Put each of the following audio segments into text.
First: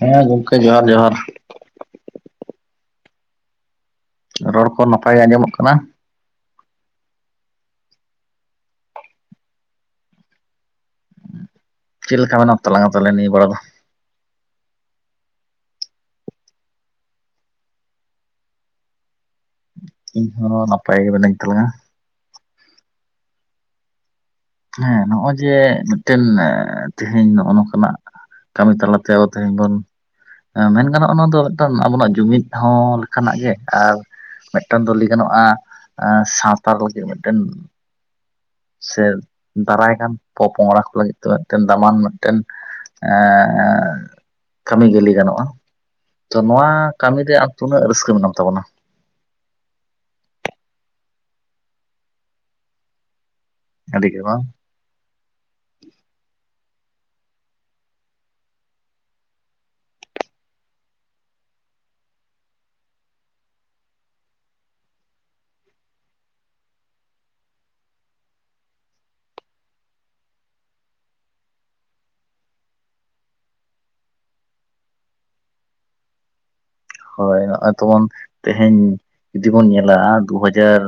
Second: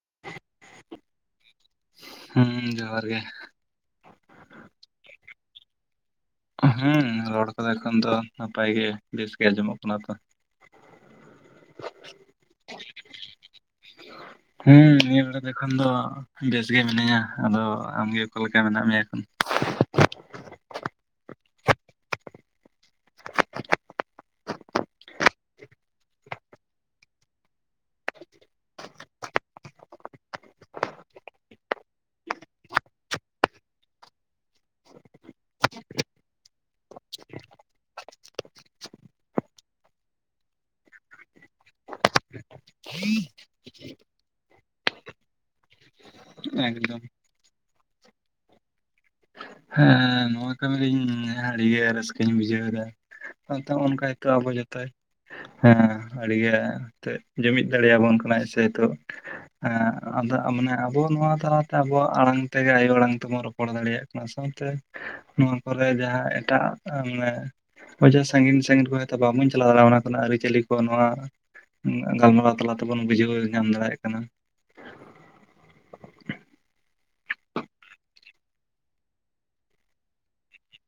ᱦᱮᱸ ᱜᱚᱝᱠᱮ ᱡᱚᱦᱟᱨ ᱡᱚᱦᱟᱨ᱾ ᱦᱩᱸ ᱡᱚᱸᱦᱟᱨ ᱜᱮ᱾ ᱨᱚᱲᱠᱚ ᱱᱟᱯᱟᱭ ᱜᱮ ᱟᱸᱡᱚᱢᱚᱜ ᱠᱟᱱᱟ? ᱦᱩᱸ ᱨᱚᱲ ᱠᱚᱫᱚ ᱮᱠᱷᱚᱱ ᱫᱚ ᱱᱟᱯᱟᱭ ᱜᱮ ᱵᱮᱥᱜᱮ ᱟᱸᱡᱚᱢᱚᱜ ᱠᱟᱱᱟ ᱛᱚ᱾ ᱪᱮᱫ ᱞᱮᱠᱟ ᱢᱮᱱᱟᱢ ᱛᱟᱞᱟᱝᱟ ᱛᱟᱞᱦᱮ ᱱᱤᱭᱟᱹ ᱵᱮᱲᱟ ᱫᱚ? [inaudible] ᱦᱩᱸ ᱱᱤᱭᱟᱹ ᱵᱮᱲᱟ ᱫᱚ ᱮᱠᱷᱚᱱ ᱫᱚ ᱵᱮᱥ ᱜᱮ ᱢᱤᱱᱟᱹᱧᱟ, ᱟᱫᱚ ᱟᱢᱜᱮ ᱚᱠᱟᱞᱮᱠᱟ ᱢᱮᱱᱟᱜ ᱢᱮᱭᱟ ᱮᱠᱷᱚᱱ? ᱤᱧᱦᱚᱸ ᱱᱟᱯᱟᱭ ᱜᱮ ᱢᱤᱱᱟᱹᱧ ᱛᱟᱞᱟᱝᱟ᱾ ᱦᱮᱸ ᱱᱚᱜᱼᱚᱭ ᱡᱮ ᱢᱤᱫᱴᱮᱱ ᱛᱤᱦᱤᱧ ᱱᱚᱜᱼᱚ ᱱᱚᱝᱠᱟᱱᱟᱜ ᱠᱟᱹᱢᱤ ᱛᱟᱞᱟᱛᱮ ᱟᱫᱚ ᱛᱮᱦᱮᱧ ᱵᱚᱱ ᱮᱸ ᱢᱮᱱ ᱜᱟᱱᱚᱜᱼᱟ ᱱᱚᱣᱟ ᱫᱚ ᱢᱤᱫᱴᱟᱱ ᱟᱵᱚᱱᱟᱜ ᱡᱩᱢᱤᱫ ᱦᱚᱸ ᱞᱮᱠᱟᱱᱟᱜ ᱜᱮ ᱟᱨ ᱢᱤᱫᱴᱮᱱ ᱫᱚ ᱞᱮᱭ ᱜᱟᱱᱚᱜᱼᱟ ᱮᱸ ᱥᱟᱶᱛᱟ ᱞᱟᱹᱜᱤᱫ ᱢᱤᱫᱴᱮᱱ ᱥᱮ ᱫᱟᱨᱟᱭ ᱠᱟᱱᱟᱱ ᱯᱚᱼᱯᱚᱝᱲᱟ ᱠᱚ ᱞᱟᱹᱜᱤᱫ ᱛᱮ ᱢᱤᱫᱴᱮᱱ ᱫᱟᱢᱟᱱ ᱢᱤᱫᱴᱮᱱ ᱮᱸᱻ ᱠᱟᱹᱢᱤ ᱜᱮ ᱞᱮᱭ ᱜᱟᱱᱚᱜᱼᱟ᱾ ᱛᱚ ᱱᱚᱣᱟ ᱮᱠᱫᱚᱢ ᱠᱟᱹᱢᱤ ᱨᱮ ᱟᱢ ᱛᱩᱱᱟᱹᱜ ᱨᱟᱹᱥᱠᱟᱹ ᱢᱮᱱᱟᱢ ᱛᱟᱵᱚᱱᱟ? ᱦᱮᱸ᱾ ᱱᱚᱣᱟ ᱠᱟᱹᱢᱤ ᱨᱮ ᱤᱧ ᱟᱹᱰᱤᱜᱮ ᱨᱟᱹᱥᱠᱟᱹᱧ ᱵᱩᱡᱷᱟᱹᱣᱮᱫᱟ ᱟᱹᱰᱤ ᱜᱮ ᱵᱟᱝ [inaudible] ᱟᱵᱚ ᱡᱷᱚᱛᱚᱭ ᱦᱮᱸ ᱟᱹᱰᱤᱜᱮ ᱛᱮᱫ ᱡᱩᱢᱤᱫ ᱫᱟᱲᱮᱭᱟᱵᱚᱱ ᱠᱟᱱᱟᱭ ᱥᱮᱭᱛᱚ᱾ ᱦᱮᱸ ᱟᱫᱚ ᱢᱟᱱᱮ ᱟᱵᱚ ᱱᱚᱣᱟ ᱛᱟᱞᱟᱛᱮ ᱟᱵᱚᱣᱟᱜ ᱟᱲᱟᱝ ᱛᱮᱜᱮ ᱟᱭᱳ ᱟᱬᱟᱝ ᱛᱮᱵᱚᱱ ᱨᱚ ᱯᱚᱬ ᱫᱟᱲᱮᱭᱟᱜ ᱠᱟᱱᱟ ᱥᱟᱸᱶᱛᱮ ᱱᱚᱣᱟ ᱠᱚᱨᱮ ᱡᱟᱦᱟᱸ ᱮᱴᱟᱜ ᱢᱟᱱᱮ ᱦᱚᱸᱜᱼᱚᱭ ᱡᱟᱦᱟᱸ ᱥᱟᱺᱜᱤᱱ ᱥᱟᱺᱤᱱ ᱠᱚ ᱦᱚᱭᱛᱳ ᱵᱟᱝᱵᱚᱱ ᱪᱟᱞᱟᱣ ᱫᱟᱲᱮᱭᱟᱜ-ᱟ ᱚᱱᱟ ᱠᱷᱨᱮᱱᱟᱜ ᱟᱹᱨᱤᱪᱟᱹᱞᱤ ᱠᱚ ᱱᱚᱣᱟ ᱩᱸ ᱜᱟᱞᱢᱟᱨᱟᱣ ᱛᱟᱞᱟ ᱛᱮᱵᱚᱱ ᱵᱩᱡᱷᱟᱹᱣ ᱧᱟᱢ ᱫᱟᱲᱮᱭᱟᱜ ᱠᱟᱱᱟ᱾ ᱦᱳᱭ ᱱᱚᱜ-ᱚᱭ ᱛᱚᱵᱚᱱ ᱛᱮᱦᱮᱧ ᱡᱩᱫᱤ ᱵᱚᱱ ᱧᱮᱞᱟ ᱫᱩ ᱦᱟᱡᱟᱨ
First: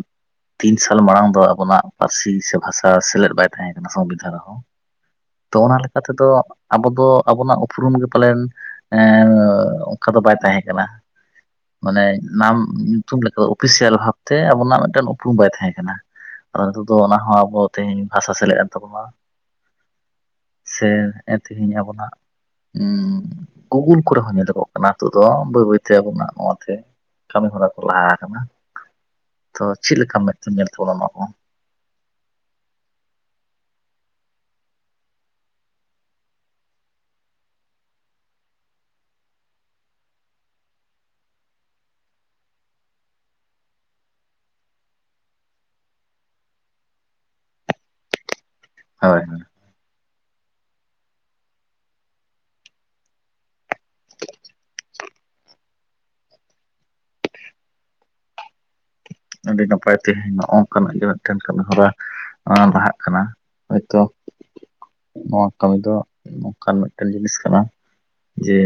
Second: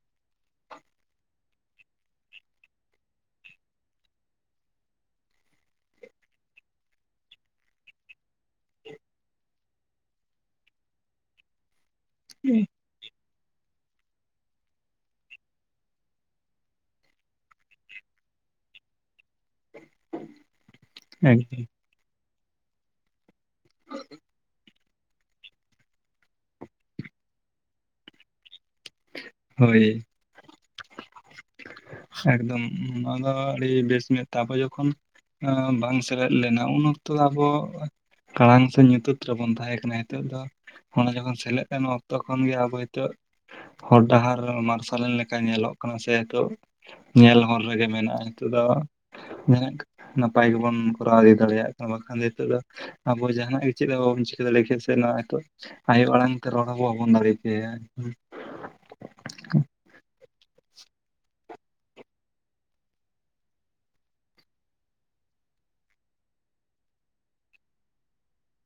ᱛᱤᱱ ᱥᱟᱞ ᱢᱟᱲᱟᱝᱫᱚ ᱟᱵᱚᱱᱟᱜ ᱯᱟᱹᱨᱥᱤ ᱥᱮ ᱵᱷᱟᱥᱟ ᱥᱮᱞᱮᱫ ᱵᱟᱭ ᱛᱟᱦᱮᱸ ᱠᱟᱱᱟ ᱥᱚᱝᱵᱤᱫᱷᱟᱱ ᱨᱮᱦᱚᱸ᱾ ᱛᱚ ᱚᱱᱟ ᱞᱮᱠᱟ ᱛᱮᱫᱚ ᱟᱵᱚᱫᱚ ᱟᱵᱚᱱᱟᱜ ᱩᱯᱨᱩᱢ ᱜᱮ ᱯᱟᱞᱮᱱ ᱮᱸ ᱚᱝᱠᱟᱫᱚ ᱵᱟᱭ ᱛᱟᱦᱮᱸ ᱠᱟᱱᱟ᱾ ᱢᱟᱱᱮ ᱱᱟᱢ ᱧᱩᱛᱩᱢ ᱞᱮᱠᱟ ᱚᱯᱷᱤᱥᱤᱭᱟᱞ ᱵᱷᱟᱵᱛᱮ ᱟᱵᱚᱱᱟᱜ ᱢᱤᱫᱴᱮᱱ ᱩᱯᱨᱩᱢ ᱵᱟᱭ ᱛᱟᱦᱮᱸ ᱠᱟᱱᱟ᱾ ᱟᱫᱚ ᱫᱚ ᱚᱱᱟᱦᱚᱸ ᱟᱵᱚ ᱛᱮᱦᱮᱧ ᱵᱷᱟᱥᱟ ᱥᱮᱞᱮᱫ ᱮᱱ ᱛᱟᱵᱚᱱᱟ᱾ [unintelligible] ᱥᱮ ᱮ ᱮᱠᱫᱚᱢ ᱛᱮᱦᱮᱧ ᱟᱵᱚᱱᱟᱜ ᱩᱸ ᱜᱩᱜᱩᱞ ᱠᱚᱨᱮᱦᱚᱸ ᱧᱮᱞᱚᱜᱚᱜ ᱠᱟᱱᱟ ᱤᱛᱳᱜᱫᱚ᱾ ᱵᱟᱹᱭ ᱵᱟᱹᱭᱛᱮ ᱟᱵᱚᱱᱟᱜ ᱚᱛᱮ ᱠᱟᱹᱢᱤ ᱦᱚᱨᱟ ᱠᱚ ᱞᱟᱦᱟ ᱟᱠᱟᱱᱟ ᱛᱚ ᱦᱳᱭ ᱪᱤᱫ ᱞᱮᱠᱟᱢ ᱢᱮᱫ ᱧᱮᱞ ᱛᱟᱵᱚᱱᱟ ᱚᱝ᱾ ᱮᱠᱫᱚᱢ ᱱᱚᱣᱟᱫᱚ ᱟᱹᱰᱤ ᱵᱮᱥ ᱛᱟᱯᱚ ᱡᱚᱠᱷᱚᱱ ᱟᱸ ᱵᱟᱝ ᱥᱮᱞᱮᱫ ᱞᱮᱱᱟ ᱩᱱ ᱚᱠᱛᱚ ᱟᱵᱚ ᱠᱟᱲᱟᱝ ᱥᱮ ᱧᱩᱛᱟᱹᱛ ᱨᱮᱵᱚᱱ ᱛᱟᱦᱮᱸ ᱠᱟᱱᱟ ᱦᱮᱛᱚᱜ ᱫᱚ ᱚᱱᱟ ᱡᱚᱠᱷᱚᱱ ᱥᱮᱞᱮᱫ ᱚᱠᱛᱚᱠᱷᱚᱱ ᱜᱮ ᱟᱵᱚ ᱦᱤᱛᱳᱜ ᱦᱚᱨ ᱰᱟᱦᱟᱨ ᱢᱟᱨᱥᱟᱞᱮᱱ ᱞᱮᱠᱟ ᱧᱮᱞᱚᱜ ᱠᱟᱱᱟ ᱥᱮ ᱥᱮᱤᱛᱚᱜ᱾ ᱧᱮᱞ ᱦᱚᱨ ᱨᱮᱜᱮ ᱢᱮᱱᱟᱜᱼᱟ ᱱᱤᱛᱚᱜ ᱫᱚ ᱦᱳᱭ ᱦᱳᱭ ᱢᱟᱹᱱᱮᱜ ᱱᱟᱯᱟᱭ ᱜᱮᱵᱚᱱ ᱠᱚᱨᱟᱣ ᱤᱫᱤ ᱫᱟᱲᱮᱭᱟᱜ ᱠᱟᱱᱟ ᱵᱟᱠᱷᱟᱱ ᱫᱚ ᱱᱤᱛᱚᱜᱫᱚ ᱟᱵᱚ ᱡᱟᱦᱟᱱᱟᱜ ᱜᱮ ᱪᱮᱫ ᱦᱚᱸ ᱵᱟᱵᱟᱱ ᱪᱤᱠᱟ ᱫᱟᱲᱮᱭᱟᱜᱠᱮ ᱥᱮ ᱱᱚᱣᱟ ᱦᱤᱛᱚᱜ ᱟᱭᱚ ᱚᱲᱟᱝ ᱛᱮ ᱨᱚᱲᱦᱚᱸ ᱵᱚᱵᱚᱱ ᱫᱟᱲᱮ ᱠᱮᱭᱟ᱾ ᱟᱹᱰᱤ ᱱᱟᱯᱟᱭ ᱛᱮᱦᱮᱧ ᱱᱚᱼ ᱚᱝᱠᱟᱱᱟᱜ ᱜᱮ ᱢᱤᱫᱴᱮᱱ ᱠᱟᱹᱢᱤ ᱦᱚᱨᱟ ᱟᱸ ᱞᱟᱦᱟᱜ ᱠᱟᱱᱟ ᱦᱚᱭᱛᱚ ᱱᱚᱣᱟ ᱠᱟᱹᱢᱤ ᱫᱚ ᱱᱚᱝᱠᱟᱱ ᱢᱤᱫᱴᱮᱱ ᱡᱤᱱᱤᱥ ᱠᱟᱱᱟ ᱡᱮ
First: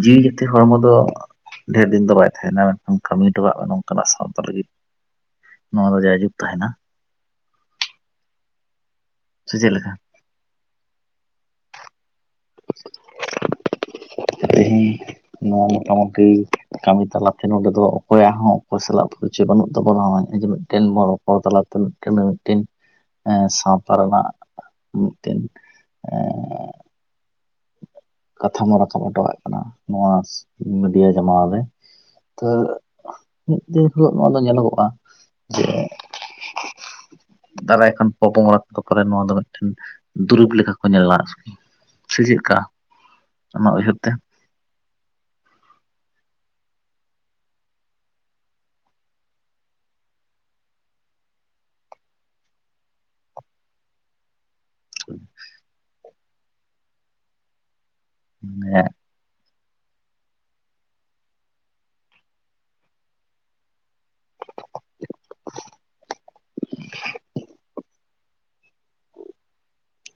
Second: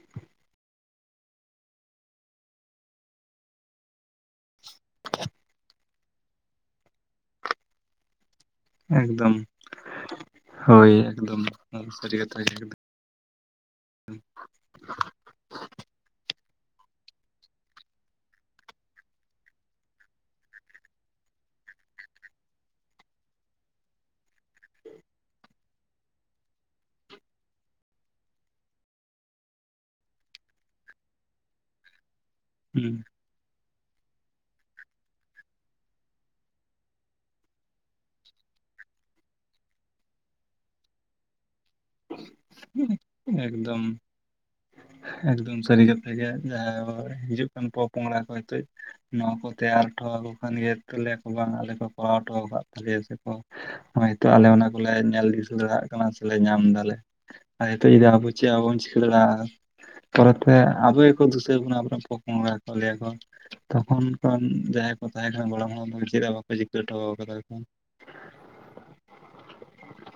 ᱡᱤᱣᱤ ᱡᱟᱹᱛᱤ ᱦᱚᱲᱢᱚ ᱫᱚ ᱰᱷᱮᱨ ᱫᱤᱱ ᱫᱚ ᱵᱟᱭ ᱛᱟᱦᱮᱱᱟ ᱠᱟᱹᱢᱤ ᱴᱚᱠᱟᱜ ᱢᱮ ᱱᱚᱝᱠᱟᱱᱟᱜ ᱥᱟᱶᱛᱟ ᱞᱟᱹᱜᱤᱫ [unintelligible] ᱱᱚᱣᱟᱫᱚ ᱡᱟᱭᱡᱩᱜᱽ ᱛᱟᱦᱮᱱᱟ᱾ ᱮᱠᱫᱚᱢ᱾ ᱥᱮ ᱪᱮᱫ ᱞᱮᱠᱟ? ᱦᱳᱭ ᱮᱠᱫᱚᱢ ᱱᱚᱣᱟᱫᱚ ᱥᱟᱹᱨᱤ ᱠᱟᱛᱷᱟ ᱜᱮ ᱮᱠ [unintelligible] ᱛᱮᱦᱮᱧ᱾ ᱱᱚᱣᱟ ᱢᱚᱴᱟᱢᱩᱴᱤ ᱠᱟᱹᱢᱤ ᱛᱟᱞᱟ ᱛᱮ ᱱᱚᱸᱰᱮ ᱫᱚ ᱚᱠᱚᱭᱟᱜ ᱦᱚᱸ ᱚᱠᱚᱭ ᱥᱟᱞᱟᱜ ᱯᱚᱨᱤᱪᱚᱭ ᱵᱟᱹᱱᱩᱜ ᱛᱟᱵᱚᱱᱟ ᱚᱭ ᱡᱮᱢ ᱴᱮᱱ ᱵᱚᱲ ᱨᱚᱯᱚᱲ ᱛᱟᱞᱟ ᱛᱮ ᱢᱤᱫᱴᱮᱱ ᱢᱤᱫᱴᱮᱱ ᱮ ᱥᱟᱶᱛᱟ ᱨᱮᱱᱟᱜ ᱢᱤᱫᱴᱮᱱ ᱮ ᱠᱟᱛᱷᱟᱢᱟ ᱨᱟᱠᱟᱵ ᱦᱚᱴᱚᱮᱫ ᱠᱟᱱᱟ ᱱᱚᱣᱟ ᱢᱤᱰᱤᱭᱟ ᱡᱟᱢᱟᱱᱟ ᱨᱮ ᱛᱚ ᱦᱩᱸ ᱾ ᱢᱤᱫ ᱫᱤᱱ ᱦᱤᱞᱳᱜ ᱱᱚᱣᱟ ᱫᱚ ᱧᱮᱞᱚᱜᱚᱜᱼᱟ ᱡᱮ ᱫᱟᱨᱟᱭ ᱠᱷᱚᱱ ᱯᱚᱼᱯᱚᱝᱲᱟ ᱠᱚᱫᱚ ᱯᱮ ᱱᱚᱣᱟ ᱫᱚ ᱢᱤᱫᱴᱮᱱ ᱫᱩᱨᱩᱵ ᱞᱮᱠᱟ ᱠᱚ ᱧᱮᱞᱟ ᱟᱨᱠᱤ ᱾ ᱮᱠᱫᱚᱢ᱾ ᱩᱭᱦᱟᱹᱨ ᱛᱮ ᱮᱠᱫᱚᱢ ᱥᱟᱹᱨᱤ ᱠᱟᱛ ᱜᱮ ᱡᱟᱦᱟᱸ ᱦᱤᱡᱩᱜ ᱠᱟᱱ ᱯᱚᱼᱯᱚᱝᱲᱟ ᱠᱚ ᱱᱤᱛᱚᱜ ᱱᱚᱣᱟ ᱠᱚ ᱛᱮᱭᱟᱨ ᱦᱚᱴᱚ ᱠᱚ ᱠᱷᱟᱱ ᱜᱮ ᱛᱟᱞᱮᱭᱟ ᱠᱚ ᱵᱟᱝ ᱟᱞᱮ ᱠᱚ ᱠᱚᱨᱟᱣ ᱦᱚᱴᱚ ᱠᱟᱜ ᱛᱟᱞᱮᱭᱟ ᱥᱮ ᱠᱚ ᱦᱚᱭ ᱦᱳᱭᱛᱚ ᱟᱞᱮ ᱚᱱᱟ ᱵᱚᱞᱮ ᱧᱮᱞ ᱰᱷᱤᱥᱩ ᱫᱟᱞᱮ ᱞᱟᱲᱟᱜ ᱠᱟᱱᱟ ᱥᱮᱞᱮ ᱧᱟᱢ ᱫᱟᱞᱮ ᱟᱨ ᱦᱤᱛᱚᱜ ᱟᱵᱚ ᱪᱮᱫ ᱟᱵᱚᱱ ᱦᱮᱸ ᱪᱤᱠᱟᱹ ᱫᱟᱲᱭᱟᱜᱼᱟ ᱾ ᱯᱚᱨᱮᱛ ᱛᱮ ᱟᱵᱚᱠᱚ ᱫᱩᱥᱟᱹᱭ ᱵᱚᱱᱟ ᱟᱵᱚ ᱨᱮᱱ ᱯᱚᱸᱜᱟ ᱠᱚ ᱞᱟᱹᱭ ᱟᱠᱚ ᱛᱚᱠᱷᱚᱱ ᱠᱷᱚᱱ ᱡᱟᱦᱟᱸᱭ ᱠᱚ ᱛᱟᱦᱮᱸ ᱠᱟᱱᱟ ᱜᱚᱲᱚᱢ ᱦᱟᱲᱟᱢ ᱵᱩᱲᱤ ᱪᱮᱫᱟᱜ ᱵᱟᱠᱚ ᱡᱤᱛᱟᱹᱣ ᱦᱚᱴᱚ ᱟᱠᱟᱫᱟ ᱠᱚ?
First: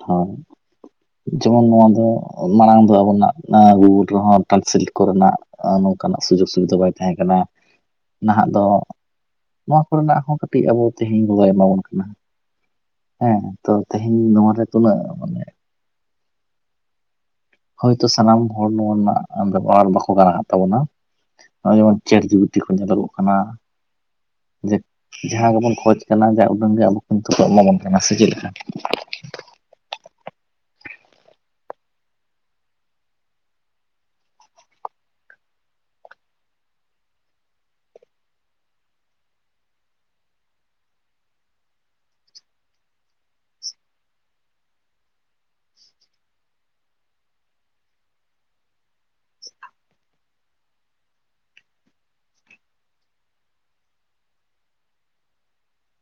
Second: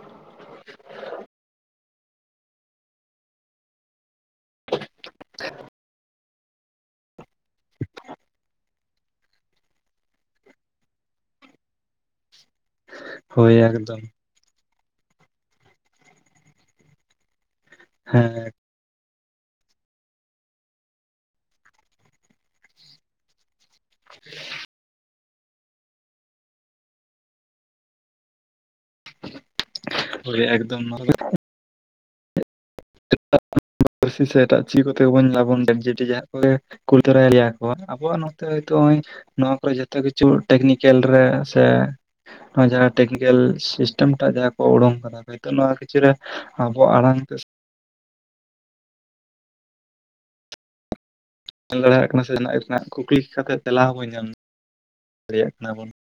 ᱦᱳᱭ ᱡᱮᱢᱚᱱ ᱱᱚᱣᱟ ᱫᱚ ᱢᱟᱲᱟᱝ ᱫᱚ ᱟᱵᱚᱱᱟᱜ-ᱟ ᱵᱷᱩᱞ᱾ ᱨᱮᱦᱚᱸ ᱛᱟᱞ ᱥᱟᱞᱤᱴ ᱠᱚ ᱨᱮᱱᱟᱜ ᱱᱚᱝᱠᱟᱱᱟᱜ ᱥᱩᱡᱳᱜᱽ ᱥᱩᱵᱤᱫᱷᱟ ᱵᱟᱭ ᱛᱟᱦᱮᱸ ᱠᱟᱱᱟ ᱱᱟᱦᱜ ᱫᱚ ᱱᱚᱣᱟ ᱠᱚ ᱨᱮᱱᱟᱜ ᱦᱚᱸ ᱠᱟᱹᱴᱤᱡ ᱟᱵᱚ ᱛᱮᱦᱮᱧ ᱜᱚᱫᱚᱭ ᱮᱢᱟᱵᱚᱱ ᱠᱟᱱᱟ ᱾ ᱦᱮᱸ, ᱦᱳᱭ ᱛᱚ ᱮᱠᱫᱚᱢ ᱛᱮᱦᱮᱧ ᱱᱚᱣᱟ ᱨᱮ ᱛᱤᱱᱟᱹᱜ ᱮᱢ ᱦᱳᱭᱛᱚ ᱥᱟᱱᱟᱢ ᱦᱮᱸ ᱦᱚᱲ ᱱᱚᱣᱟ ᱨᱮᱱᱟᱜ ᱵᱮᱵᱚᱦᱟᱨ ᱵᱟᱠᱚ ᱵᱟᱲᱟᱭᱮᱫ ᱛᱟᱵᱚᱱᱟ ᱾ ᱱᱚᱜᱼᱚᱭ ᱡᱮᱢᱚᱱ ᱪᱟᱹᱴᱡᱤᱵᱩᱴᱤ ᱠᱚ ᱧᱮᱞᱚᱜᱚᱜ ᱠᱟᱱᱟ ᱡᱮ ᱡᱟᱦᱟᱸ ᱜᱮᱵᱚᱱ ᱠᱷᱚᱡ ᱠᱟᱱᱟ ᱡᱟ ᱩᱰᱟᱹᱝ ᱜᱮ ᱟᱵᱚ ᱠᱤᱱᱛᱩ ᱠᱚ ᱮᱢᱟᱵᱚᱱ ᱠᱟᱱᱟ ᱾ ᱥᱮ ᱪᱮᱫ ᱞᱮᱠᱟ? ᱦᱳᱭ ᱮᱠᱫᱚᱢ ᱢᱨᱯ [inaudible] ᱾ [unintelligible] ᱯᱟᱨᱥᱤ ᱥᱮ ᱮᱴᱟᱜ ᱪᱮᱫ ᱠᱚ ᱠᱟᱛᱮ ᱵᱚᱱ ᱞᱟᱵᱚᱱ ᱡᱟ ᱡᱩᱴᱤ ᱡᱟᱦᱟᱸ ᱠᱚ ᱜᱮ ᱾ ᱠᱩᱞ ᱛᱚᱨᱟᱭ ᱞᱮᱭᱟ ᱠᱚ ᱟᱵᱚᱣᱟᱜ ᱱᱚᱛᱮ ᱛᱚ ᱦᱚᱸᱜᱼᱚᱭ ᱱᱚᱣᱟ ᱠᱚᱨᱮ ᱡᱚᱛᱚ ᱠᱤᱪᱷᱩ ᱴᱮᱠᱱᱤᱠᱮᱞ ᱨᱮ ᱥᱮ ᱱᱚᱣᱟ ᱡᱟᱦᱟᱸ ᱴᱮᱠᱱᱤᱠᱮᱞ ᱥᱤᱥᱴᱮᱢ ᱴᱟᱜ ᱡᱟᱦᱟᱸ ᱠᱚ ᱩᱰᱩᱝ ᱠᱟᱫᱟ ᱛᱚ ᱱᱚᱣᱟ ᱠᱤᱪᱷᱩ ᱟᱵᱚᱣᱟᱜ ᱟᱲᱟᱝ ᱛᱮ ᱧᱮᱞ ᱫᱟᱲᱮᱭᱟᱜ ᱠᱟᱱᱟ ᱥᱮ ᱚᱱᱟ ᱨᱮᱱᱟᱜ ᱠᱩᱠᱞᱤ ᱠᱟᱛᱮ ᱛᱮᱞᱟ ᱦᱚᱸᱵᱚᱱ ᱧᱟᱢ ᱫᱟᱲᱮᱭᱟᱜ ᱠᱟᱱᱟ ᱵᱚᱱ ᱾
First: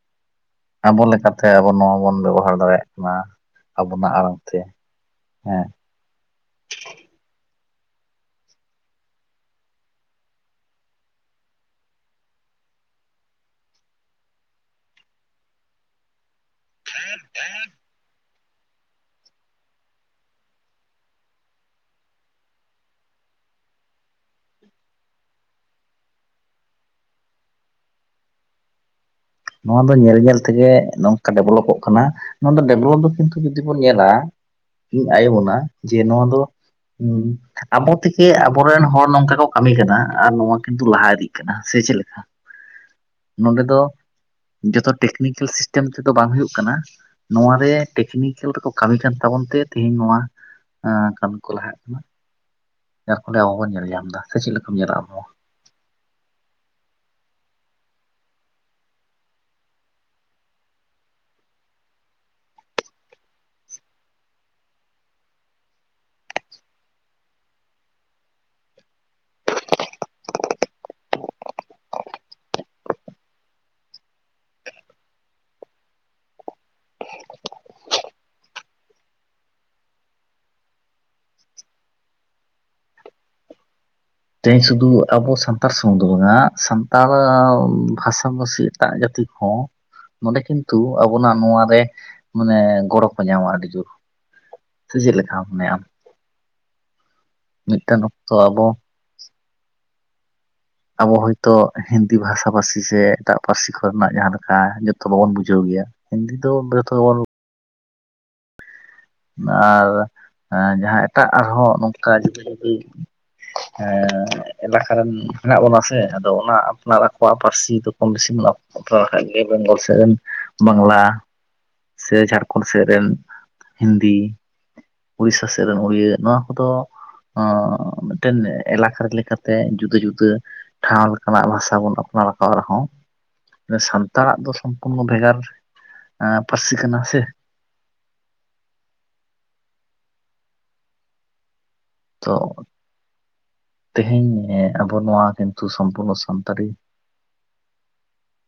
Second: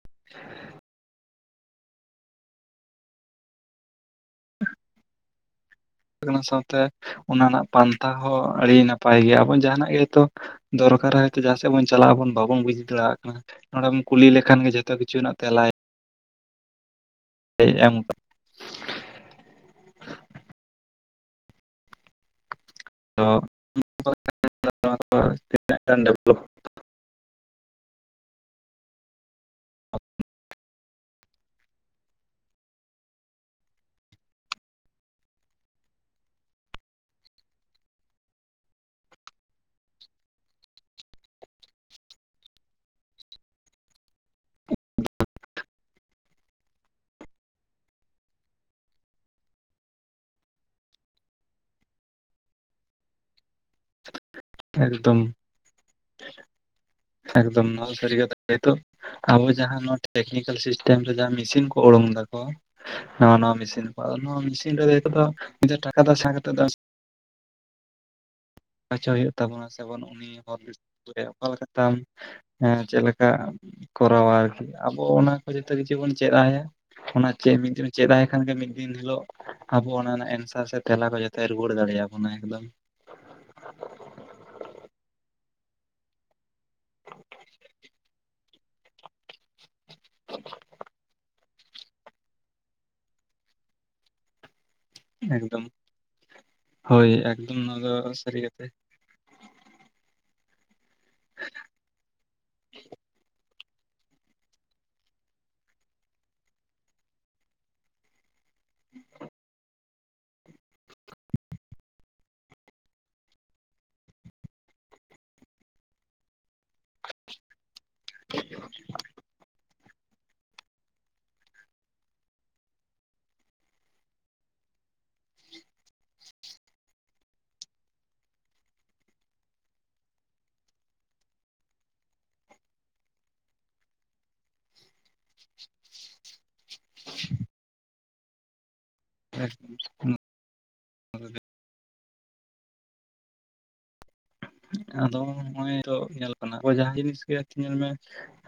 [inaudible] ᱟᱵᱚ ᱞᱮᱠᱟᱛᱮ ᱟᱵᱚ ᱱᱚᱣᱟ ᱵᱚᱱ ᱵᱮᱵᱚᱦᱟᱨ ᱫᱟᱲᱮᱭᱟᱜ ᱠᱟᱱᱟ ᱟᱵᱚᱱᱟᱜ ᱟᱲᱟᱝ ᱛᱮ ᱾ ᱦᱮᱸ ᱾ ᱠᱟᱱᱟ ᱥᱟᱶᱛᱮ ᱚᱱᱟ ᱨᱮᱱᱟᱜ ᱯᱟᱱᱛᱷᱟ ᱦᱚᱸ ᱟᱹᱰᱤ ᱱᱟᱯᱟᱭ ᱜᱮᱭᱟ, ᱟᱵᱚ ᱡᱟᱦᱟᱸᱱᱟᱜ ᱜᱮᱛᱚ ᱾ ᱫᱚᱨᱠᱟᱨᱼᱟ ᱦᱚᱭᱛᱳ ᱡᱟᱦᱟᱸ ᱥᱮᱫ ᱵᱚᱱ ᱪᱟᱞᱟᱜᱼᱟᱵᱚᱱ ᱵᱟᱵᱚᱱ ᱵᱩᱡ ᱫᱟᱲᱮᱭᱟᱜ ᱠᱟᱱᱟ ᱾ ᱱᱚᱸᱰᱮᱢ ᱠᱩᱞᱤ ᱞᱮᱠᱷᱟᱱ ᱜᱮ ᱡᱚᱛᱚ ᱠᱤᱪᱷᱩ ᱨᱮᱱᱟᱜ ᱛᱮᱞᱟᱭ [unintelligible] ᱦᱮᱡ ᱟᱢ ᱠᱟᱱᱟ ᱾ ᱫᱚ [inaudible] ᱾ ᱱᱚᱣᱟ ᱫᱚ ᱧᱮᱞ ᱧᱮᱞ ᱛᱮᱜᱮ ᱱᱚᱝᱠᱟ ᱰᱮᱵᱷᱞᱚᱯᱚᱜ ᱠᱟᱱᱟ, ᱱᱚᱣᱟ ᱫᱚ ᱰᱮᱵᱷᱞᱚᱯ ᱫᱚ ᱠᱤᱱᱛᱩ ᱡᱩᱫᱤ ᱵᱚᱱ ᱧᱮᱞᱟ ᱤᱧ ᱟᱭᱳ ᱵᱚᱱᱟ ᱡᱮ ᱱᱚᱣᱟ ᱫᱚ ᱩᱸ ᱾ ᱟᱵᱚ ᱛᱮ ᱜᱮ ᱟᱵᱚᱨᱮᱱ ᱦᱚᱲ ᱱᱚᱝᱠᱟ ᱠᱚ ᱠᱟᱹᱢᱤ ᱠᱟᱱᱟ ᱟᱨ ᱱᱚᱣᱟ ᱠᱤᱱᱛᱩ ᱞᱟᱦᱟ ᱤᱫᱤᱜ ᱠᱟᱱᱟ ᱾ ᱥᱮ ᱪᱮᱫᱞᱮᱠᱟ? ᱱᱚᱸᱰᱮ ᱫᱚ ᱡᱚᱛᱚ ᱴᱮᱠᱱᱤᱠᱮᱞ ᱥᱤᱥᱴᱮᱢ ᱛᱮᱫᱚ ᱵᱟᱝ ᱦᱩᱭᱩᱜ ᱠᱟᱱᱟ ᱾ ᱱᱚᱣᱟ ᱨᱮ ᱴᱮᱠᱱᱤᱠᱮᱞ ᱨᱮᱠᱚ ᱠᱟᱹᱢᱤ ᱠᱟᱱ ᱛᱟᱵᱚᱱ ᱛᱮ ᱛᱮᱦᱮᱧ ᱱᱚᱣᱟ ᱟᱸ ᱠᱟᱹᱢᱤ ᱠᱚ ᱞᱟᱦᱟᱜ ᱠᱟᱱᱟ ᱾ ᱮᱨ ᱯᱚᱨᱮ ᱟᱵᱚ ᱵᱚᱱ ᱧᱮᱞ ᱧᱟᱢ ᱮᱫᱟ ᱾ ᱮᱠᱫᱚᱢ ᱮᱠᱫᱚᱢ, ᱱᱚᱣᱟ ᱫᱚ ᱮᱠᱟᱫᱚᱢ ᱥᱟᱹᱨᱤ ᱠᱟᱛᱷᱟ ᱾ ᱟᱵᱚ ᱡᱟᱦᱟᱸ ᱱᱚᱣᱟ ᱴᱮᱠᱱᱤᱠᱮᱞ ᱥᱤᱥᱴᱮᱢ ᱨᱮ ᱡᱟᱦᱟᱸ ᱢᱮᱥᱤᱱ ᱠᱚ ᱩᱰᱩᱝ ᱫᱟᱠᱚ ᱾ ᱦᱮᱸ, ᱱᱚᱣᱟ ᱢᱮᱥᱤᱱ ᱠᱚ ᱱᱚᱣᱟ ᱢᱮᱥᱤᱱ ᱨᱮ ᱱᱤᱡᱮᱨ ᱴᱟᱠᱟ ᱫᱚ ᱥᱮᱬᱟ ᱠᱟᱛᱮ ᱫᱚ ᱦᱚᱪᱚ ᱦᱩᱭᱩᱜ ᱛᱟᱵᱚᱱᱟ ᱥᱮ ᱟᱵᱚᱱ ᱩᱱᱤ ᱦᱚᱨ ᱚᱠᱟᱞᱮᱠᱟ ᱛᱟᱢ ᱪᱮᱫ ᱞᱮᱠᱟ ᱠᱚᱨᱟᱣᱟ ᱟᱨᱠᱤ ᱟᱵᱚ ᱚᱱᱟ ᱠᱚ ᱡᱚᱛᱚ ᱠᱤᱪᱷᱩ ᱵᱚᱱ ᱪᱮᱫ ᱟᱭᱟ ᱾ ᱚᱱᱟ ᱪᱮᱫ ᱢᱤᱫᱤᱱ ᱪᱮᱫᱟᱭᱠᱷᱟᱱ ᱜᱮ ᱢᱤᱫ ᱫᱤᱱ ᱦᱤᱞᱳ ᱟᱵᱚ ᱚᱱᱟ ᱨᱮᱱᱟᱜ ᱮᱱᱥᱟᱨ ᱥᱮ ᱛᱮᱞᱟ ᱠᱚ ᱡᱚᱛᱚ ᱨᱩᱣᱟᱹᱲ ᱫᱟᱲᱮᱭᱟᱵᱚᱱᱟ ᱮᱠᱫᱚᱢ ᱾ ᱛᱮᱦᱤᱧ ᱥᱩᱫᱷᱩ ᱟᱵᱚ ᱥᱟᱱᱛᱟᱲ ᱥᱩᱢᱩᱝ ᱫᱚ ᱵᱟᱝᱸᱟ ᱥᱟᱱᱛᱟᱲ ᱵᱷᱟᱥᱟ ᱵᱷᱟᱜᱤ ᱮᱴᱟᱜ ᱡᱟᱹᱛᱤ ᱦᱚᱸ ᱱᱚᱰᱮ ᱠᱤᱱᱛᱩ ᱟᱵᱚᱱᱟᱜ ᱱᱚᱟᱨᱮ ᱢᱟᱱᱮ ᱜᱚᱲᱚ ᱠᱚ ᱧᱟᱢᱟ ᱟᱹᱰᱤ ᱡᱳᱨ ᱾ ᱥᱮ ᱪᱮᱫ ᱞᱮᱠᱟ ᱮᱠᱫᱚᱢ ᱢᱚᱱᱮᱼᱟ ᱟᱢ ᱦᱳᱭ ᱮᱠᱫᱚᱢ ᱱᱚᱣᱟ ᱫᱚ ᱢᱤᱫᱴᱮᱱ ᱚᱠᱛᱚ ᱥᱟᱹᱨᱤ ᱠᱟᱛᱷᱟ ᱟᱵᱚ ᱟᱵᱚ ᱦᱚᱳᱭᱛᱚ ᱦᱤᱱᱫᱤ ᱵᱷᱟᱥᱟᱵᱷᱟᱥᱤ ᱥᱮ ᱮᱴᱟᱜ ᱯᱟᱹᱨᱥᱤ ᱠᱚᱨᱮᱱᱟᱜ ᱡᱟᱦᱟᱸ ᱞᱮᱠᱟ ᱡᱚᱛᱚ ᱵᱟᱵᱚᱱ ᱵᱩᱡᱷᱟᱹᱣ ᱜᱮᱭᱟ, ᱦᱤᱱᱫᱤ ᱫᱚ ᱡᱚᱛᱚ ᱜᱮᱵᱚᱱ [inaudible] ᱟᱨ ᱡᱟᱦᱟᱸ ᱮᱴᱟᱜ ᱟᱨᱦᱚᱸ ᱱᱚᱝᱠᱟ ᱡᱩᱫᱟᱹ ᱡᱩᱫᱤ ᱦᱮᱸ ᱮᱞᱟᱠᱟ ᱨᱮᱱ ᱦᱮᱱᱟᱜ ᱵᱚᱱᱟ ᱥᱮ᱾ ᱟᱫᱚ ᱚᱱᱟ ᱟᱯ ᱟᱠᱚᱣᱟᱜ ᱯᱟᱹᱨᱥᱤ ᱫᱚ, ᱠᱚᱢ ᱵᱮᱥᱤ ᱠᱷᱟᱱᱡ ᱜᱮ ᱵᱮᱝᱜᱚᱞ ᱥᱮᱫ ᱨᱮᱱ᱾ [unintelligible] ᱵᱟᱝᱞᱟ, ᱥᱮ ᱡᱷᱟᱲᱠᱷᱚᱸᱱᱰ ᱥᱮᱫ ᱨᱮᱱ ᱦᱤᱱᱫᱤ, ᱩᱲᱤᱥᱟ ᱥᱮᱫ ᱨᱮᱱ ᱩᱲᱤᱭᱟᱹ ᱱᱚᱣᱟ ᱠᱚᱫᱚ ᱢᱤᱫᱴᱮᱱ ᱮᱞᱟᱠᱟ ᱨᱮ, ᱞᱮᱠᱟᱛᱮ ᱡᱩᱫᱟᱹ ᱡᱩᱫᱟᱹ ᱴᱷᱟᱶ ᱞᱮᱠᱟᱱᱟᱜ ᱵᱷᱟᱥᱟ ᱵᱚᱱ, ᱟᱯᱱᱟᱨ ᱟᱠᱟᱫ ᱨᱮᱦᱚᱸ ᱥᱟᱱᱛᱟᱲᱟᱜ ᱫᱚ, ᱥᱚᱢᱯᱩᱨᱱᱚ ᱵᱷᱮᱜᱟᱨ ᱯᱟᱹᱨᱥᱤ ᱠᱟᱱᱟ ᱥᱮ? ᱦᱮᱸ, ᱦᱩᱸ᱾ ᱛᱚ, ᱛᱮᱦᱮᱧ ᱟᱵᱚ ᱟᱫᱚ ᱱᱚᱣᱟ ᱠᱤᱱᱛᱩ ᱱᱚᱜᱼᱚᱭ ᱛᱚ ᱥᱚᱢᱯᱩᱨᱱᱚ ᱧᱮᱞᱜ ᱠᱟᱱᱟ, ᱥᱟᱱᱛᱟᱲᱤ ᱱᱚᱜᱚᱭ ᱡᱟᱦᱟᱸ ᱡᱤᱱᱤᱥ ᱜᱮ ᱧᱮᱞ ᱢᱮ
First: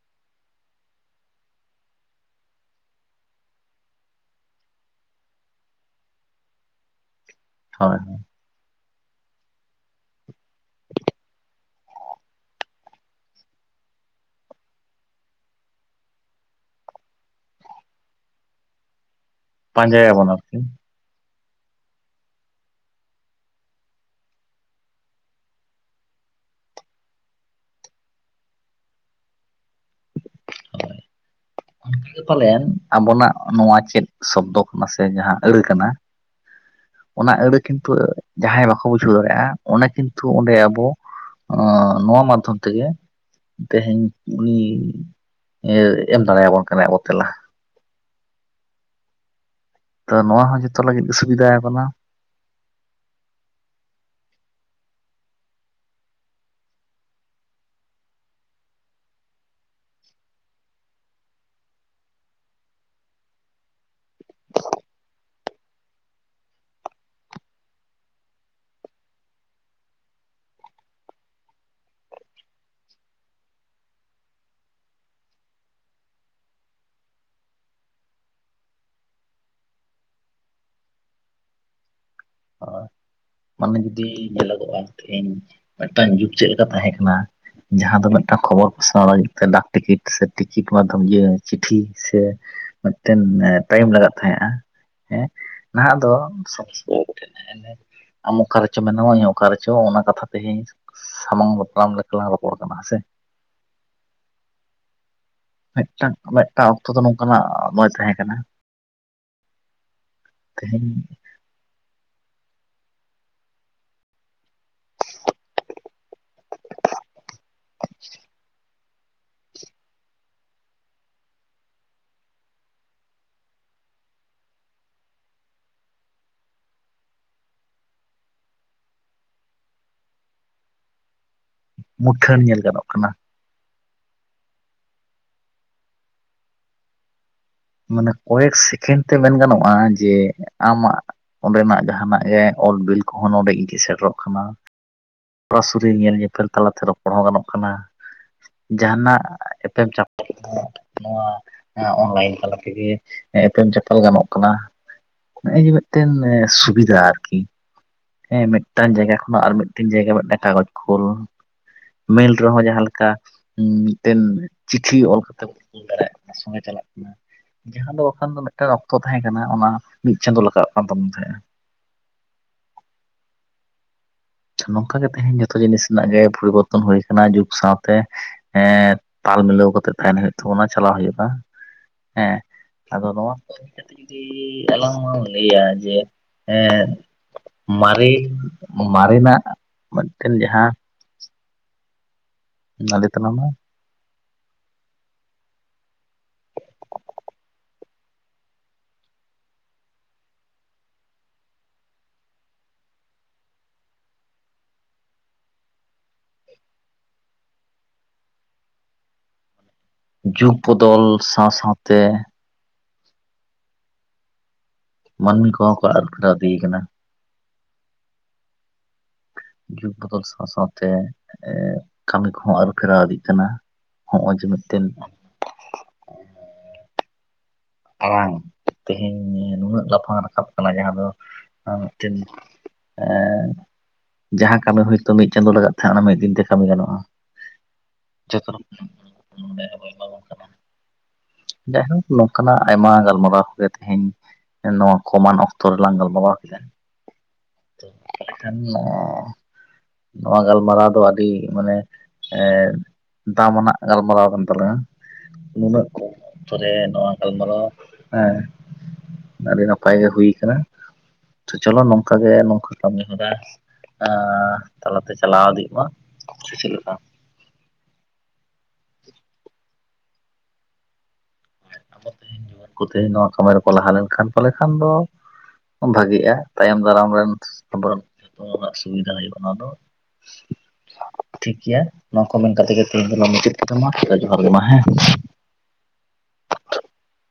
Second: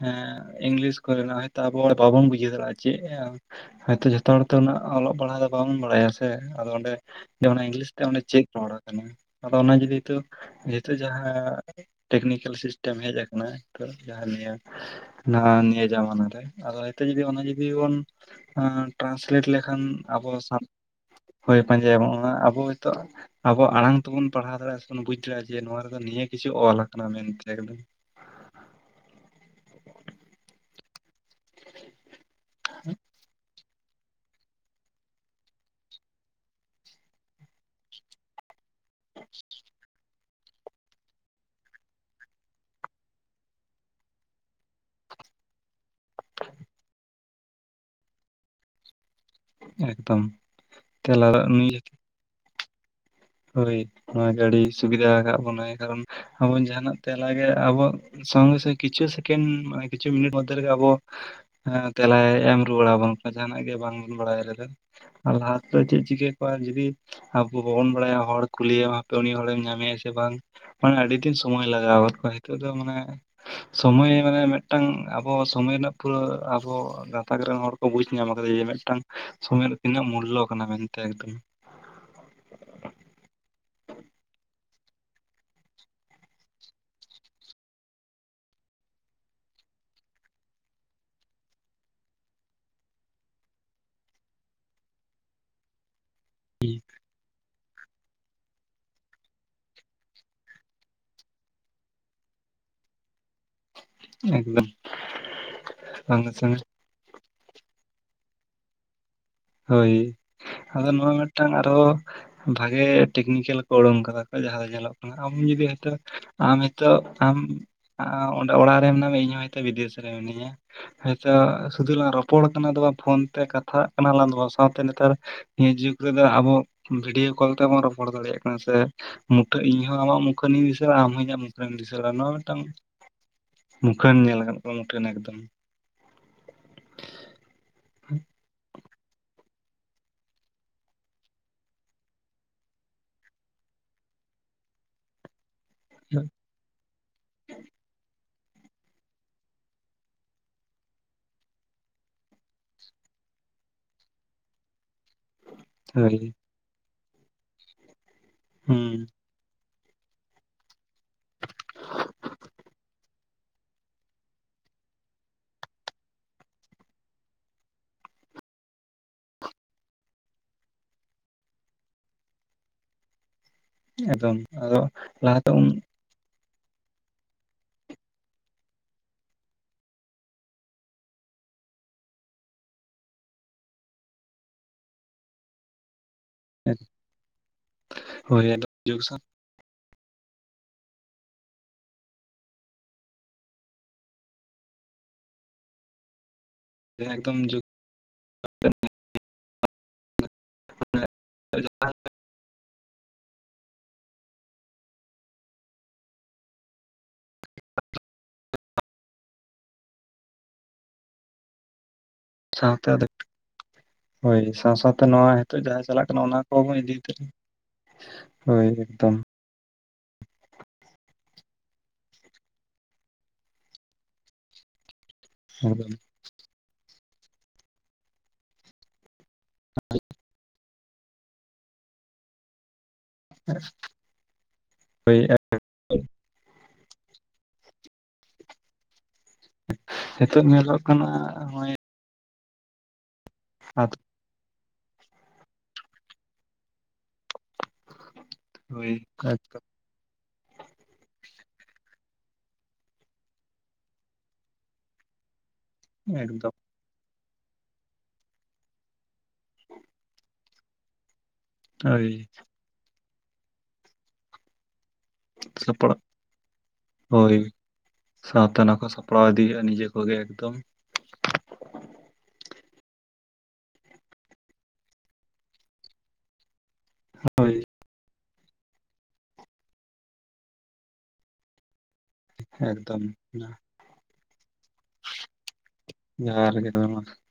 ᱮᱸ, ᱻ ᱤᱝᱞᱤᱥ ᱠᱚᱨᱮᱱᱟᱜ ᱦᱚᱭᱛ ᱟᱵᱚ ᱦᱚᱲ ᱵᱟᱵᱚᱱ ᱵᱩᱡᱷᱟᱹᱣ ᱫᱟᱲᱮᱭᱟᱜᱼᱟ᱾ ᱪᱮᱫ ᱦᱳᱭᱛᱚ ᱡᱚᱛᱚ ᱦᱚᱲᱛᱮ, ᱩᱱᱟᱹᱜ ᱚᱞᱚᱜ ᱯᱟᱲᱦᱟᱜ ᱫᱚ ᱵᱟᱚᱱ ᱵᱟᱲᱟᱭᱟ ᱥᱮ᱾ ᱟᱫᱚ ᱚᱸᱰᱮ ᱚᱱᱟ ᱤᱝᱞᱤᱥ ᱦᱳᱭ ᱛᱮ ᱚᱰᱮ ᱪᱮᱫ ᱨᱚᱲ ᱟᱠᱟᱱᱟ, ᱟᱫᱚ ᱚᱱᱟ ᱡᱩᱫᱤ ᱱᱤᱛᱚᱜ ᱱᱤᱛᱚᱜ ᱡᱟᱦᱟᱸ ᱴᱮᱠᱱᱤᱠᱮᱞ ᱥᱤᱥᱴᱮᱢ ᱦᱮᱡ ᱟᱠᱟᱱᱟ, ᱛᱚ ᱡᱟᱦᱟᱸ ᱱᱤᱭᱟᱹ ᱱᱟᱣᱟ ᱱᱤᱭᱟᱹ ᱡᱟᱢᱟᱱᱟ ᱨᱮ, ᱟᱫᱚ ᱱᱤᱛᱚᱜ ᱡᱩᱫᱤ ᱚᱱᱟ ᱡᱩᱫᱤ ᱵᱚᱱ, ᱟᱸ ᱴᱨᱟᱱᱥᱤᱞᱮᱴ ᱞᱮᱠᱷᱟᱱ ᱟᱵᱚ ᱯᱟᱸᱡᱟᱭᱟᱵᱚᱱ ᱟᱨᱠᱤ ᱥᱟᱱ ᱦᱳᱭ ᱯᱟᱸᱡᱟᱭᱟᱵᱚᱱ ᱚᱱᱟ ᱟᱵᱚ ᱦᱟᱭ ᱛᱚ, ᱟᱵᱚ ᱟᱲᱟᱝ ᱛᱮᱵᱚᱱ ᱯᱟᱲᱦᱟᱣ ᱫᱟᱲᱮᱭᱟᱜᱼᱟ, ᱥᱮ ᱵᱚᱱ ᱵᱩᱡ ᱫᱟᱲᱮᱭᱟᱜᱼᱟ᱾ ᱡᱮ ᱱᱚᱣᱟ ᱨᱮᱫᱚ ᱱᱤᱭᱟᱹ ᱠᱤᱪᱷᱩ ᱚᱞ ᱟᱠᱟᱱᱟ ᱢᱮᱱᱛᱮ ᱮᱠᱫᱚᱢ᱾ ᱚᱱᱠᱟᱜᱮ ᱯᱟᱞᱮᱱ ᱟᱵᱚᱱᱟᱜ ᱱᱚᱣᱟ ᱪᱮᱫ, ᱥᱚᱵᱫᱚ ᱠᱟᱱᱟ ᱥᱮ ᱡᱟᱦᱟᱸ ᱟᱹᱲᱟᱹ ᱠᱟᱱᱟ ᱚᱱᱟ ᱟᱹᱲᱟᱹ ᱠᱤᱱᱛᱩ, ᱡᱟᱦᱟᱸᱭ ᱵᱟᱠᱚ ᱵᱩᱡᱷᱟᱹᱣ ᱫᱟᱲᱮᱭᱟᱜᱼᱟ, ᱚᱱᱟ ᱠᱤᱱᱛᱩ ᱚᱸᱰᱮ ᱟᱵᱚ ᱚ, ᱱᱚᱣᱟ ᱢᱟᱫᱽᱫᱷᱚᱢ ᱛᱮᱜᱮ᱾ ᱛᱮᱦᱮᱧ ᱩᱱᱤ ᱤᱭᱟᱹ ᱮᱢ ᱫᱟᱲᱮᱭᱟᱵᱚᱱ ᱠᱟᱱᱟᱭ ᱟᱵᱚ ᱛᱮᱞᱟ᱾ ᱛᱚ ᱮᱠᱫᱚᱢ ᱱᱚᱣᱟ ᱦᱚᱸ ᱡᱚᱛᱚ ᱞᱟᱹᱜᱤᱫ ᱛᱮᱞᱟ ᱥᱩᱵᱤᱫᱷᱟ ᱱᱤᱭᱟᱹ ᱠᱟᱱᱟ᱾ ᱦᱳᱭ ᱱᱚᱣᱟ ᱜᱟᱹᱰᱤ ᱥᱩᱵᱤᱫᱷᱟ ᱟᱠᱟᱫ ᱵᱚᱱᱟᱭ, ᱠᱟᱨᱚᱱ ᱟᱵᱚ ᱡᱟᱦᱟᱱᱟᱜ ᱛᱮᱞᱟᱜᱮ ᱟᱵᱚᱣᱟᱜ ᱥᱚᱜᱮ ᱥᱮ ᱠᱤᱪᱩ ᱥᱮᱠᱮᱱᱰ, ᱢᱟᱱᱮ ᱠᱤᱪᱩ ᱢᱤᱱᱤᱴ ᱢᱳᱫᱷᱮ ᱨᱮᱜᱮ ᱟᱵᱚ ᱦᱮᱸ ᱛᱮᱞᱟᱭ ᱮᱢ ᱨᱩᱣᱟᱹᱲ ᱟᱵᱚᱱ ᱠᱟᱱᱟ, ᱡᱟᱦᱟᱱᱟᱜ ᱜᱮ ᱵᱟᱝ ᱵᱟᱲᱟᱭ ᱨᱮᱫᱚ᱾ ᱟᱨ ᱞᱟᱦᱟ ᱛᱮᱫᱚ, ᱪᱮᱫ ᱪᱤᱠᱟᱹ ᱠᱚᱜᱼᱟ ᱡᱚᱫᱤ ᱟᱵᱚ ᱵᱟᱵᱚᱱ ᱵᱟᱲᱟᱭᱟ ᱦᱚᱲ ᱠᱩᱞᱤᱭᱮᱢ ᱦᱟᱯᱮ ᱩᱱᱤ ᱦᱚᱲᱮᱢ ᱧᱟᱢᱮᱭᱟ ᱥᱮ ᱵᱟᱝ᱾ ᱢᱟᱱᱮ ᱟᱹᱰᱤ ᱫᱤᱱ ᱥᱚᱢᱚᱭ ᱞᱟᱜᱟᱣ ᱜᱚᱫ ᱠᱚᱜ-ᱟ, ᱱᱤᱛᱳᱜ ᱫᱚ ᱢᱟᱱᱮ ᱥᱚᱢᱚᱭ ᱢᱟᱱᱮ ᱢᱤᱫᱴᱟᱝ ᱟᱵᱚ ᱥᱚᱢᱚᱭ ᱨᱮᱱᱟᱜ ᱯᱩᱨᱟᱹ, ᱟᱵᱚ ᱜᱟᱛᱟᱠ ᱨᱮᱱ ᱦᱚᱲ ᱵᱩᱡᱽ ᱧᱟᱢ ᱟᱠᱟᱫᱟ ᱡᱮ, ᱢᱤᱫᱴᱟᱝ ᱥᱚᱢᱚᱭ ᱨᱮ ᱛᱤᱱᱟᱹᱜ ᱢᱩᱞᱞᱚ ᱠᱟᱱᱟ ᱢᱮᱱᱛᱮ ᱮᱠᱫᱚᱢ᱾ ᱦᱭ ᱢᱟᱱᱮ ᱡᱩᱫᱤ ᱧᱮᱞᱚᱜᱚᱜᱼᱟ, ᱤᱧ ᱢᱤᱫᱴᱟᱝ ᱡᱩᱜᱽ ᱪᱮᱫ ᱞᱮᱠᱟ ᱛᱟᱦᱮᱸᱠᱟᱱᱟ? ᱡᱟᱦᱟᱸ ᱫᱚ ᱢᱤᱫᱴᱟᱝ ᱠᱷᱚᱵᱚᱨ ᱯᱟᱥᱱᱟᱣ ᱞᱟᱹᱜᱤᱫ ᱛᱮ, ᱰᱟᱠ ᱴᱤᱠᱤᱴ ᱥᱮ ᱴᱤᱠᱤᱴ ᱢᱟᱫᱽᱫᱷᱚᱢ ᱤᱭᱟᱹ ᱪᱤᱴᱷᱤ ᱥᱮ ᱢᱤᱫᱴᱮᱱ ᱴᱟᱭᱤᱢ ᱞᱟᱜᱟᱜ ᱛᱟᱦᱮᱸᱫᱼᱟ᱾ ᱦᱮᱸ ᱱᱟᱦᱟᱜ ᱫᱚ ᱥ ᱟᱢ ᱚᱠᱟ ᱨᱮᱪᱚ ᱢᱮᱱᱟᱢᱟ, ᱤᱧ ᱚᱠᱟ ᱨᱮᱪᱚ, ᱚᱱᱟ ᱠᱟᱛᱷᱟ ᱛᱮᱦᱮᱧᱼᱼ ᱥᱟᱢᱟᱝ ᱫᱟᱯᱨᱟᱨᱟᱢ ᱞᱮᱠᱟᱞᱟᱝ ᱨᱚᱯᱚᱲ ᱠᱟᱱᱟ ᱥᱮ᱾ ᱮᱠᱫᱚᱢ ᱢᱤᱫᱴᱟᱝ ᱥᱚᱸᱜᱮ ᱥᱚᱸᱜᱮ ᱢᱤᱫᱴᱟᱝ ᱚᱠᱛᱚ ᱫᱚ, ᱱᱚᱝᱠᱟᱱᱟᱜ ᱢᱚᱡ ᱛᱟᱦᱮᱸ ᱠᱟᱱᱟ᱾ ᱦᱳᱭ, ᱟᱫᱚ ᱛᱮᱦᱮᱧ ᱱᱚᱣᱟ ᱢᱤᱫᱴᱟᱝ ᱟᱨᱚ ᱵᱷᱟᱜᱮ ᱴᱮᱠᱱᱤᱠᱮᱞ ᱠᱚ, ᱳᱲᱳᱝ ᱠᱟᱫᱟ ᱠᱚ ᱡᱟᱦᱟᱸᱭ᱾ ᱧᱮᱞᱚᱜ ᱠᱟᱱᱟ ᱟᱢ ᱡᱩᱫᱤ, ᱦᱳᱭᱛᱚ ᱟᱢ ᱦᱤᱛᱚᱜ ᱟᱢ ᱚᱸᱰᱮ ᱚᱲᱟᱜ ᱨᱮ ᱢᱮᱱᱟᱜ ᱢᱮᱭᱟ, ᱤᱧ ᱦᱚᱸ ᱦᱚᱭᱛᱳ ᱵᱤᱫᱮᱥ ᱨᱮ ᱢᱤᱱᱟᱹᱧᱼᱟ᱾ ᱟᱪᱪᱷᱟ ᱥᱩᱫᱩ ᱞᱟᱝ ᱨᱚᱯᱚᱲ ᱠᱟᱱᱟ ᱫᱚ ᱰᱟᱝ, ᱯᱷᱳᱱ ᱛᱮ ᱠᱟᱛᱷᱟᱜ ᱠᱟᱱᱟ ᱞᱟᱝ ᱫᱚ ᱵᱟᱝ, ᱥᱟᱶᱛᱮ ᱱᱮᱛᱟᱨ ᱱᱤᱭᱟᱹ ᱡᱩᱜᱽ ᱨᱮᱫᱚ ᱟᱵᱚ, ᱵᱷᱤᱰᱭᱳ ᱠᱚᱞ ᱛᱮᱦᱚᱸ ᱵᱚᱱ ᱨᱚᱯᱚᱲ ᱫᱟᱲᱮᱭᱟᱜ ᱠᱟᱱᱟ ᱥᱮ᱾ ᱢᱩᱴᱟᱹᱱ ᱤᱧ ᱦᱚᱸ ᱟᱢᱟᱜ ᱢᱩᱠᱷᱟᱹᱱᱤᱧ ᱫᱤᱥᱟᱹᱭᱟ, ᱟᱢ ᱦᱚᱸ ᱤᱧᱟᱹᱜ ᱢᱩᱠᱷᱟᱹᱱᱮᱢ ᱫᱤᱥᱟᱹᱭᱟ, ᱟᱨ ᱱᱚᱣᱟ ᱢᱩᱴᱷᱟᱹᱱ ᱧᱮᱞ ᱢᱤᱫᱴᱟᱝ ᱜᱟᱱᱚᱜ ᱠᱟᱱᱟ ᱢᱩᱠᱷᱟᱹᱱ ᱧᱮᱞ ᱟᱠᱟᱫ ᱠᱚᱣᱟ ᱢᱩᱴᱷᱟᱹᱱ ᱮᱠᱫᱚᱢ᱾ ᱢᱟᱱᱮ ᱠᱚᱭᱮᱠ ᱥᱮᱠᱮᱱᱰ ᱛᱮ ᱢᱮᱱ ᱜᱟᱱᱚᱜ-ᱟ ᱡᱮ ᱟᱢᱟᱜ ᱚᱸᱰᱮᱱᱟᱜ ᱡᱟᱦᱟᱸᱱᱟᱜ ᱜᱮ ᱚᱞ ᱵᱤᱞ ᱠᱚᱦᱚᱸ ᱱᱚᱰᱮ ᱤᱫᱤ ᱥᱮᱴᱮᱨᱚᱜ ᱠᱟᱱᱟ ᱾ ᱥᱚᱨᱟ ᱥᱚᱨᱤ ᱧᱮᱞ ᱧᱮᱯᱮᱞ ᱛᱟᱞᱟᱛᱮ ᱨᱚᱯᱚᱲ ᱦᱚᱸ ᱜᱟᱱᱚᱜ ᱠᱟᱱᱟ᱾ ᱡᱟᱦᱟᱸᱱᱟᱜ ᱮᱯᱮᱢ ᱪᱟᱯᱟᱞ ᱱᱚᱣᱟ ᱮᱸᱜ ᱚᱱᱞᱟᱭᱤᱱ ᱛᱟᱞᱟ ᱛᱮᱜᱮ ᱮᱯᱮᱢ ᱪᱟᱯᱟᱞ ᱜᱟᱱᱚᱜ ᱠᱟᱱᱟ᱾ ᱱᱚᱸᱜ-ᱚᱭ ᱡᱮ ᱢᱤᱫᱴᱮᱱ ᱦᱳᱭ ᱥᱩᱵᱤᱫᱷᱟ ᱟᱨᱠᱤ᱾ ᱦᱮᱸ ᱢᱤᱫᱴᱮᱱ ᱦᱩᱸ ᱡᱟᱭᱜᱟ ᱠᱷᱚᱱᱟᱜ ᱟᱨ ᱢᱤᱫᱴᱮᱱ ᱡᱟᱭᱜᱟ ᱢᱤᱫᱴᱟᱝ ᱠᱟᱜᱚᱡ ᱠᱳᱞ ᱢᱮᱞ ᱨᱮᱦᱚᱸ ᱡᱟᱦᱟᱸ ᱞᱮᱠᱟ ᱢᱤᱫᱴᱮᱱ ᱪᱤᱴᱷᱤ ᱚᱞ ᱠᱟᱛᱮ ᱵᱚᱱ ᱠᱩᱞ ᱫᱟᱲᱮᱭᱟᱜ ᱠᱟᱱᱟ ᱥᱚᱸᱜᱮ ᱪᱟᱞᱟᱜ ᱠᱟᱱᱟ ᱾ ᱡᱟᱦᱟᱸ ᱫᱚ ᱵᱟᱠᱷᱟᱱ ᱫᱚ ᱢᱤᱫᱴᱟᱝ ᱚᱠᱛᱚ ᱛᱟᱦᱮᱸ ᱠᱟᱱᱟ ᱚᱱᱟ ᱢᱤᱫ ᱪᱟᱸᱫᱳ ᱞᱟᱜᱟᱜ ᱠᱟᱱ ᱛᱟᱵᱳᱱ ᱛᱟᱦᱮᱸᱫ ᱾ [unintelligible] ᱛᱟᱦᱮᱸᱜᱼᱟ ᱱᱚᱝᱠᱟ ᱜᱮ ᱛᱮᱦᱮᱧ ᱞᱟᱦᱟᱛᱮ ᱡᱚᱛᱚ ᱩᱱ ᱡᱤᱱᱤᱥ ᱨᱮᱱᱟᱜ ᱜᱮ ᱯᱚᱨᱤᱵᱚᱨᱛᱚᱱ ᱦᱩᱭ ᱟᱠᱟᱱᱟ ᱡᱩᱜᱽ ᱥᱟᱶᱛᱮ ᱾ ᱦᱮᱸ ᱛᱟᱞ ᱢᱤᱞᱟᱹᱣ ᱠᱟᱛᱮᱫ ᱛᱟᱦᱮᱸᱱ ᱦᱩᱭᱩᱜ ᱛᱟᱵᱚᱱᱟ ᱪᱟᱞᱟᱣ ᱦᱩᱭᱩᱜ-ᱟ ᱾ ᱦᱮᱸ ᱟᱫᱚ ᱱᱚᱣᱟ ᱠᱚ ᱮᱱᱛᱮᱫ ᱡᱩᱫᱤ ᱟᱞᱟᱝ ᱞᱟᱝ ᱞᱟᱹᱭᱟ ᱡᱮ ᱮᱸ ᱢᱟᱨᱮ ᱦᱳᱭ ᱟᱫᱚ ᱡᱩᱜᱽ ᱥᱟᱶ ᱢᱟᱨᱮᱱᱟᱜ ᱢᱤᱫᱴᱮᱱ ᱡᱟᱦᱟᱸ ᱢᱟ ᱞᱟᱹᱭ ᱛᱟᱞᱝ ᱢᱮ ᱮᱠᱫᱚᱢ ᱡᱩᱜ [unintelligible] ᱡᱩᱜᱽ ᱵᱚᱫᱚᱞ ᱥᱟᱶ ᱥᱟᱶᱛᱮ ᱥᱟᱶᱛᱮ ᱟᱫᱚ ᱦᱳᱭ ᱥᱟᱶ ᱥᱟᱶᱛᱮ ᱛᱚ ᱱᱚᱣᱟ ᱢᱟᱹᱱᱢᱤ ᱦᱤᱛᱚᱜ ᱠᱚᱦᱚᱸ ᱠᱚ ᱡᱟᱦᱟᱸ ᱪᱟᱞᱟᱜ ᱠᱟᱱᱟ ᱟᱹᱨᱩᱯᱷᱮᱨᱟᱣ ᱚᱱᱟ ᱤᱫᱤᱭ ᱠᱚᱵᱚᱱ ᱠᱟᱱᱟ ᱤᱫᱤ ᱩᱛᱟᱹᱨᱟ ᱦᱳᱭ ᱮᱠᱫᱚᱢ ᱾ ᱡᱩᱜᱽ ᱵᱚᱫᱚᱞ ᱥᱟᱶ ᱥᱟᱶᱛᱮ ᱠᱟᱹᱢᱤ ᱠᱚᱦᱚᱸ ᱟᱹᱨᱩ ᱯᱷᱮᱨᱟᱣ ᱤᱫᱤᱜ ᱠᱟᱱᱟ ᱾ ᱦᱚᱸᱜ-ᱚᱭ ᱡᱮ ᱢᱤᱫᱴᱤᱱ [unintelligible] ᱟᱲᱟᱝ ᱛᱮᱦᱮᱧ ᱱᱩᱱᱟᱹᱜ ᱞᱟᱯᱷᱟᱝ ᱨᱟᱠᱟᱵ ᱠᱟᱱᱟ ᱡᱟᱦᱟᱸ ᱫᱚ ᱢᱤᱫᱴᱮᱱ ᱮᱸ ᱡᱟᱦᱟᱸ ᱠᱟᱹᱢᱤ ᱦᱳᱭᱛᱚ ᱦᱳᱭ ᱢᱤᱫ ᱪᱟᱸᱫᱳ ᱞᱟᱜᱟᱜ ᱛᱟᱸᱦᱮᱫ ᱚᱱᱟ ᱢᱤᱫ ᱫᱤᱱᱛᱮ ᱠᱟᱹᱢᱤ ᱜᱟᱱᱚᱜ-ᱟ ᱡᱚᱛᱚ ᱨᱚᱠᱚᱢ᱾ ᱦᱤᱛᱳᱜ ᱧᱮᱞᱚᱜ ᱠᱟᱱᱟ ᱱᱚᱸᱜᱼᱚᱭ ᱱᱚᱝᱠᱟᱱᱼᱟᱜ ᱟᱭᱢᱟ ᱜᱟᱞᱢᱟᱨᱟᱣ ᱠᱚᱜᱮ ᱛᱮᱦᱮᱧ ᱱᱚᱣᱟ ᱠᱚᱢᱟᱱ ᱚᱠᱛᱚ ᱨᱮᱞᱟᱝ ᱜᱟᱞᱢᱟᱨᱟᱣ ᱠᱮᱫᱟ᱾ ᱮᱠᱷᱟᱱ ᱦᱳᱭ ᱱᱚᱣᱟ ᱜᱟᱞᱢᱟᱨᱟᱣ ᱫᱚ ᱟᱹᱰᱤ ᱢᱟᱱᱮ ᱮᱸ ᱫᱟᱢ ᱟᱱᱟᱜ ᱜᱟᱞᱢᱟᱨᱟᱣ ᱠᱟᱱ ᱛᱟᱞᱟᱝᱟ ᱱᱩᱱᱟᱹᱜ ᱮᱠᱫᱚᱢ ᱾ ᱮᱸᱜ ᱱᱚᱣᱟ ᱜᱟᱞᱢᱟᱨᱟᱣ ᱦᱮᱸ ᱟᱹᱰᱤ ᱱᱟᱯᱟᱭ ᱜᱮ ᱦᱩᱭ ᱠᱟᱱᱟ᱾ ᱛᱚ ᱪᱚᱞᱚ ᱦᱳᱭ ᱱᱚᱝᱠᱟ ᱜᱮ ᱱᱚᱝᱠᱟ ᱠᱟᱹᱢᱤ ᱦᱚᱨᱟ ᱛᱟᱞᱟᱛᱮ ᱪᱟᱞᱟᱣ ᱤᱫᱤᱜ ᱢᱟ ᱥᱟᱯᱲᱟᱜ ᱥᱮ ᱪᱮᱫ ᱞᱮᱠᱟ? ᱦᱳᱭ ᱥᱟᱶᱛᱮ ᱚᱱᱟᱠᱚ ᱥᱟᱯᱲᱟᱣ ᱤᱫᱤ ᱦᱩᱭᱩᱜ-ᱟ ᱱᱤᱡᱮ ᱠᱚᱜᱮ ᱮᱠᱫᱚᱢ᱾ ᱟᱠᱚ ᱠᱚ ᱛᱮᱦᱮᱧ ᱱᱚᱣᱟ ᱠᱟᱹᱢᱤ ᱨᱮᱠᱚ ᱞᱟᱦᱟ ᱞᱮᱱᱠᱷᱟᱱ ᱯᱟᱞᱮ ᱠᱷᱟᱱ ᱫᱚ ᱵᱷᱟᱜᱤᱜ-ᱟ ᱛᱟᱭᱚᱢ ᱫᱟᱨᱟᱢ ᱨᱮᱱ ᱦᱳᱭ ᱟᱵᱚ ᱡᱚᱛᱚ ᱨᱮᱱᱟᱜ ᱥᱩᱵᱤᱫᱷᱟ ᱦᱩᱭᱩᱜ-ᱟ ᱚᱱᱟ ᱫᱚ ᱴᱷᱤᱠ ᱜᱮᱭᱟ᱾ ᱱᱚᱣᱟ ᱠᱚ ᱢᱮᱱ ᱠᱟᱛᱮ ᱜᱮ ᱮᱠᱫᱚᱢ ᱛᱮᱦᱮᱧ ᱫᱚᱞᱟᱝ ᱢᱩᱪᱟᱹᱫ ᱠᱟᱫᱟ ᱢᱟ ᱛᱚᱵᱮ ᱡᱚᱦᱟᱨ ᱜᱮ ᱢᱟ ᱦᱮᱸ ᱡᱚᱦᱟᱨ ᱜᱮ ᱦᱳᱭ ᱢᱟ ᱾